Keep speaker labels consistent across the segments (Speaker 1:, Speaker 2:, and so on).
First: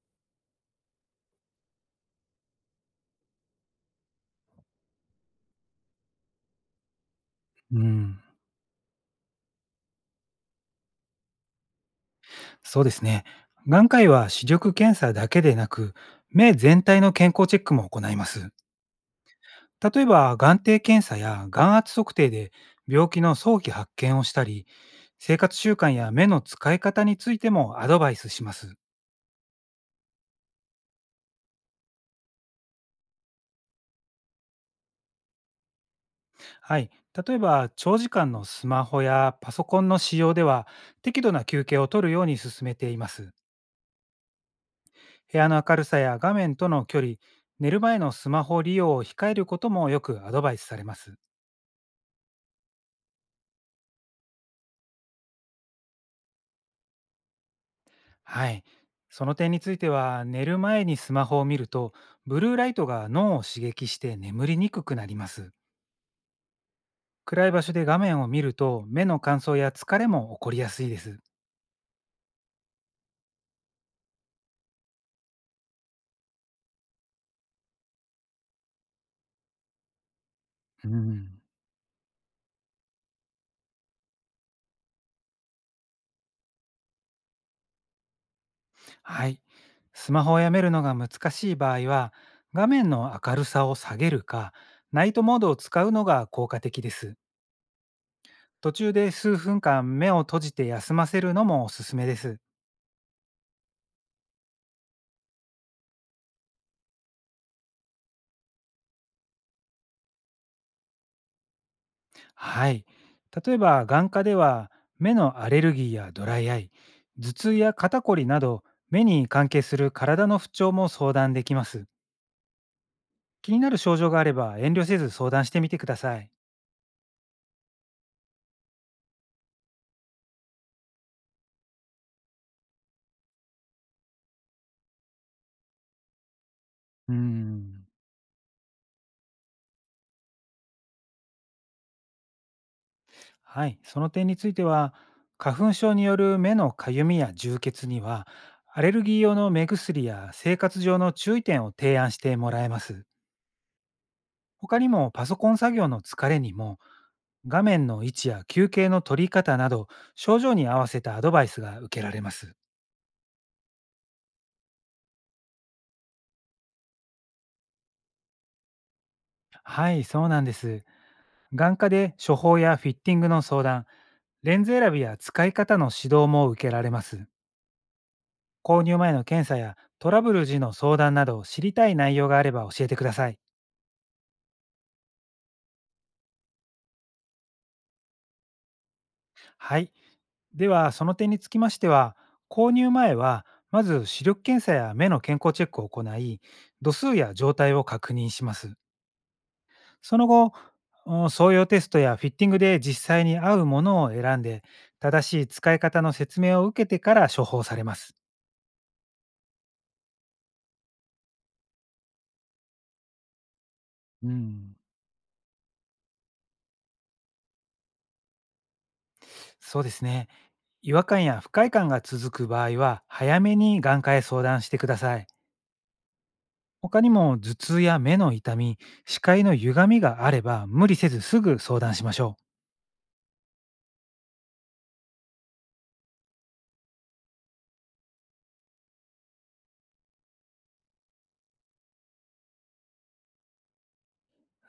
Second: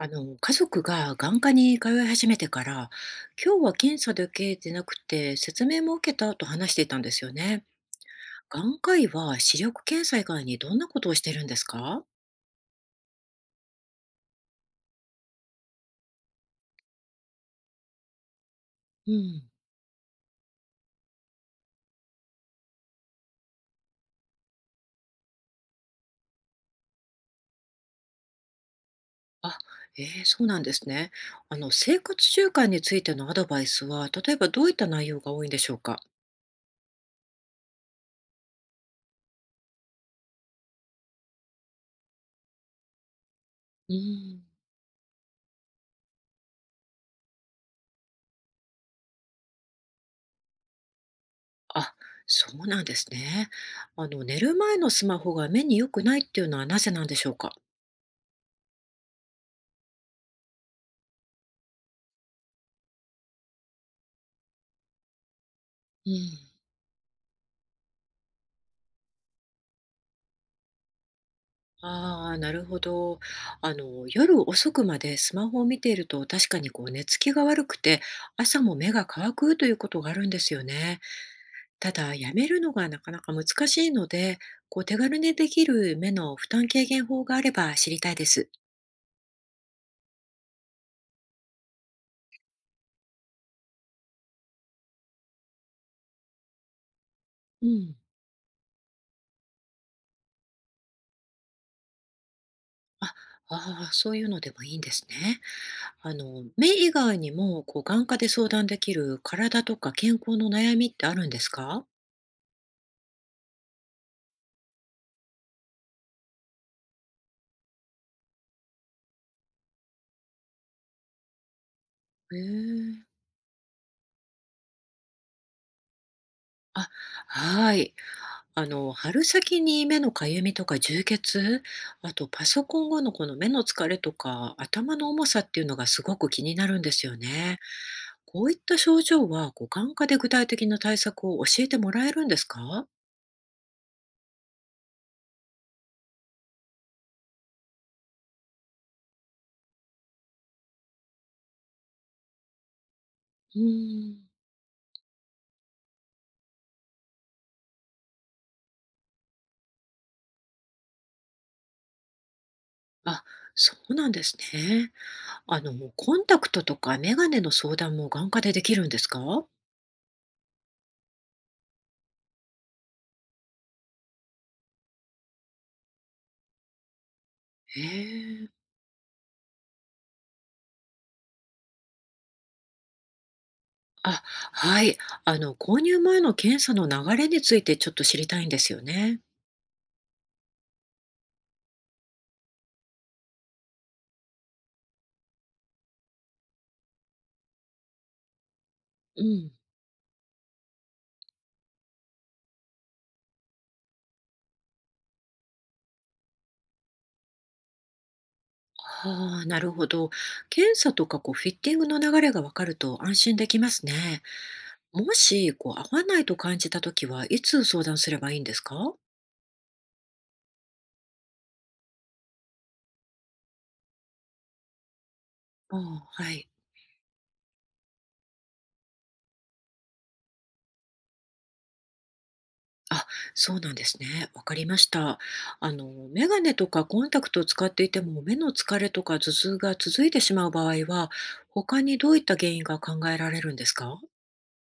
Speaker 1: 家族が眼科に通い始めてから、今日は検査だけでなくて説明も受けたと話していたんですよね。
Speaker 2: うん、
Speaker 1: 眼科医は視力検査以外にどんなことをしてるんですか？
Speaker 2: そうですね。眼科医は視力検査だけでなく、目全体の健康チェックも行います。
Speaker 1: うん。
Speaker 2: 例えば、眼底検査や眼圧測定で病気の早期発見をしたり、生活習慣や目の使い方についてもアドバイスします。
Speaker 1: あ、そうなんですね。生活習慣についてのアドバイスは、例えばどういった内容が多いんでしょうか？
Speaker 2: はい。例えば、長時間のスマホやパソコンの使用では、適度な休憩を取るように勧めています。
Speaker 1: うん。
Speaker 2: 部屋の明るさや画面との距離、寝る前のスマホ利用を控えることもよくアドバイスされます。
Speaker 1: あ、そうなんですね。寝る前のスマホが目に良くないっていうのはなぜなんでしょうか？
Speaker 2: はい。その点については、寝る前にスマホを見ると、ブルーライトが脳を刺激して眠りにくくなります。
Speaker 1: うん。
Speaker 2: 暗い場所で画面を見ると、目の乾燥や疲れも起こりやすいです。
Speaker 1: ああ、なるほど。夜遅くまでスマホを見ていると確かにこう寝つきが悪くて朝も目が乾くということがあるんですよ
Speaker 2: う
Speaker 1: ね。
Speaker 2: ん、
Speaker 1: ただ、やめるのがなかなか難しいので、こう手軽にできる目の負担軽減法があれば知りたいです。
Speaker 2: はい。スマホをやめるのが難しい場合は、画面の明るさを下げるか、ナイトモードを使うのが効果的です。
Speaker 1: うん。
Speaker 2: 途中で数分間目を閉じて休ませるのもおすすめです。
Speaker 1: あ、ああ、そういうのでもいいんですね。目以外にもこう眼科で相談できる体とか健康の悩みってあるんですか？
Speaker 2: はい。例えば、眼科では目のアレルギーやドライアイ、頭痛や肩こりなど、目に関係する体の不調も相談できます。
Speaker 1: へえ。
Speaker 2: 気になる症状があれば遠慮せず相談してみてください。
Speaker 1: あ、はい。春先に目のかゆみとか充血、あとパソコン後のこの目の疲れとか頭の重さっていうのがすごく気になるんです
Speaker 2: うー
Speaker 1: よね。
Speaker 2: ん、
Speaker 1: こういった症状は、こう眼科で具体的な対策を教えてもらえるんですか？
Speaker 2: はい。その点については、花粉症による目のかゆみや充血には、アレルギー用の目薬や生活上の注意点を提案してもらえます。
Speaker 1: うーん。
Speaker 2: 他にもパソコン作業の疲れにも画面の位置や休憩の取り方など症状に合わせたアドバイスが受けられます。
Speaker 1: あ、そうなんですね。コンタクトとかメガネの相談も眼科でできるんですか？
Speaker 2: はい、そうなんです。眼科で処方やフィッティングの相談、レンズ選びや使い方の指導も受けられます。
Speaker 1: へえ。
Speaker 2: 購入前の検査やトラブル時の相談など知りたい内容があれば教えてください。
Speaker 1: あ、はい。購入前の検査の流れについてちょっと知りたいんですよね。
Speaker 2: はい。では、その点につきましては、購入前はまず視力検査や目の健康チェックを行い、度数や状態を確認します。
Speaker 1: うん。
Speaker 2: その後、お総用テストやフィッティングで実際に合うものを選んで、正しい使い方の説明を受けてから処方されます。
Speaker 1: はあ、なるほど。検査とかこうフィッティングの流れが分かると安心できますね。
Speaker 2: うん。
Speaker 1: もしこう合わないと感じたときはいつ相談すればいいんですか？
Speaker 2: そうですね。違和感や不快感が続く場合は、早めに眼科へ相談してください。
Speaker 1: ああ、はい。
Speaker 2: 他にも頭痛や目の痛み、視界の歪みがあれば、無理せずすぐ相談しましょ
Speaker 1: あ、そうなんですね。わかりました。あの、メガネとかコンタクトを使っていても目の疲れとか頭痛が続いてしまう場合は、他にどういった原因が考えられるんですか？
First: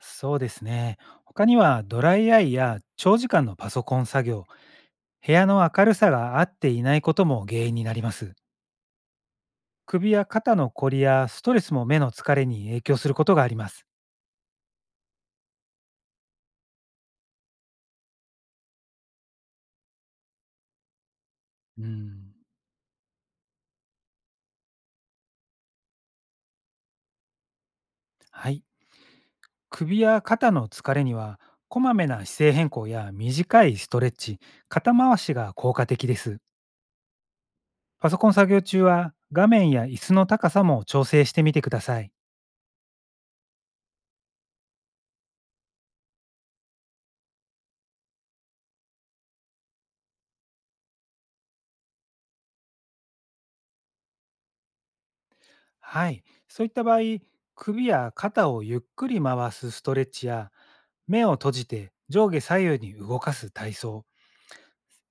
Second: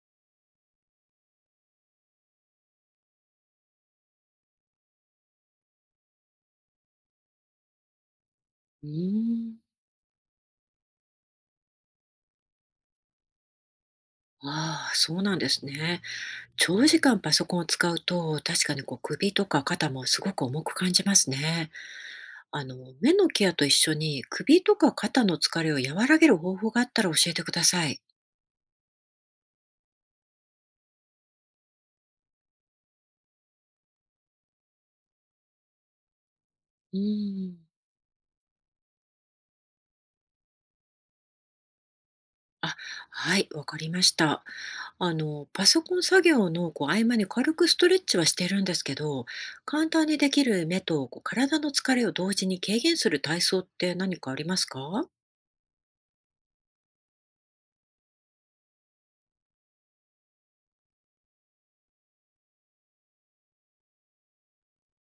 Speaker 2: う。そうですね。他にはドライアイや長時間のパソコン作業、部屋の明るさが合っていないことも原因になります。
Speaker 1: うーん。
Speaker 2: 首や肩のこりやストレスも目の疲れに影響することがあります。
Speaker 1: ああ、そうなんですね。長時間パソコンを使うと、確かにこう首とか肩もすごく重く感じますね。
Speaker 2: うん。
Speaker 1: あの、目のケアと一緒に首とか肩の疲れを和らげる方法があったら教えてください。
Speaker 2: はい。首や肩の疲れには、こまめな姿勢変更や短いストレッチ、肩回しが効果的です。
Speaker 1: うん。
Speaker 2: パソコン作業中は画面や椅子の高さも調整してみてください。
Speaker 1: あ、はい、わかりました。パソコン作業のこう合間に軽くストレッチはしてるんですけど、簡単にできる目とこう体の疲れを同時に軽減する体操って何かありますか？
Speaker 2: はい。そういった場合、首や肩をゆっくり回すストレッチや、目を閉じて上下左右に動かす体操、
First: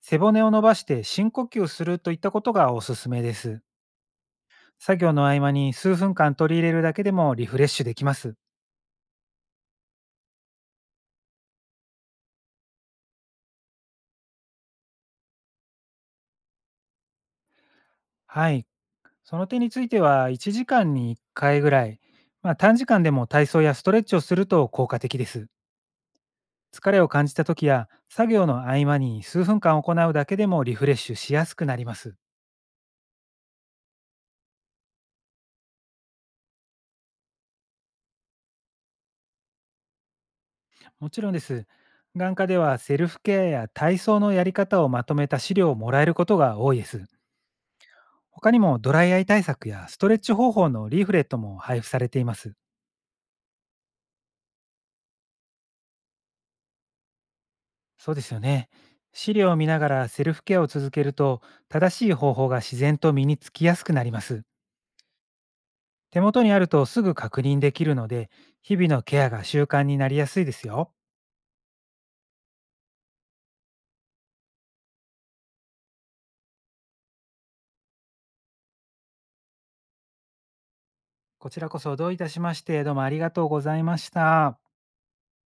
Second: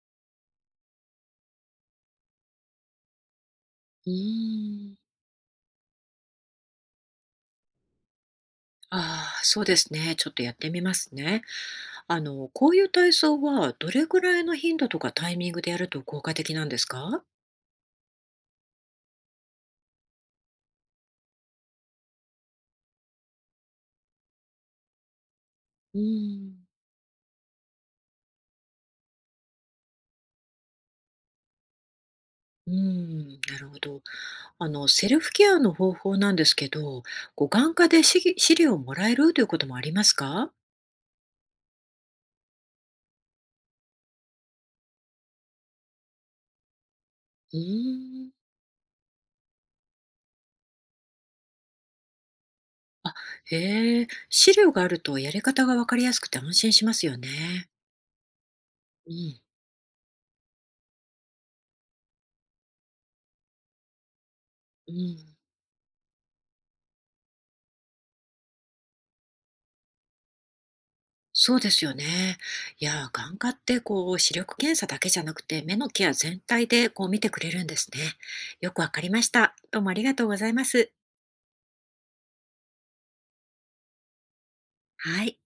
Speaker 2: 背骨を伸ばして深呼吸するといったことがおすすめです。
Speaker 1: うーん。
Speaker 2: 作業の合間に数分間取り入れるだけでもリフレッシュできます。
Speaker 1: ああ、そうですね。ちょっとやってみますね。こういう体操はどれぐらいの頻度とかタイミングでやると効果的なんですか？
Speaker 2: はい。その点については、1時間に1回ぐらい、まあ、短時間でも体操やストレッチをすると効果的です。
Speaker 1: うーん。
Speaker 2: 疲れを感じた時や、作業の合間に数分間行うだけでもリフレッシュしやすくなります。
Speaker 1: うん、なるほど。セルフケアの方法なんですけど、こう眼科で資料をもらえるということもありますか？
Speaker 2: もちろんです。眼科ではセルフケアや体操のやり方をまとめた資料をもらえることが多いです。
Speaker 1: うーん。
Speaker 2: 他にもドライアイ対策やストレッチ方法のリーフレットも配布されています。
Speaker 1: へえ、資料があるとやり方がわかりやすくて安心しますよね。
Speaker 2: そうですよね。
Speaker 1: う
Speaker 2: 資
Speaker 1: ん
Speaker 2: 料を見ながらセルフケアを続けると、正しい方法が自然と身につきやすくなります。
Speaker 1: うん。
Speaker 2: 手元にあるとすぐ確認できるので、日々のケアが習慣になりやすいですよ。
Speaker 1: そうですよね。いやー、眼科ってこう視力検査だけじゃなくて目のケア全体でこう見てくれるんですね。よくわかりました。どうもありがとうございます。
Speaker 2: こちらこそどういたしまして、どうもありがとうございました。
Speaker 1: はい。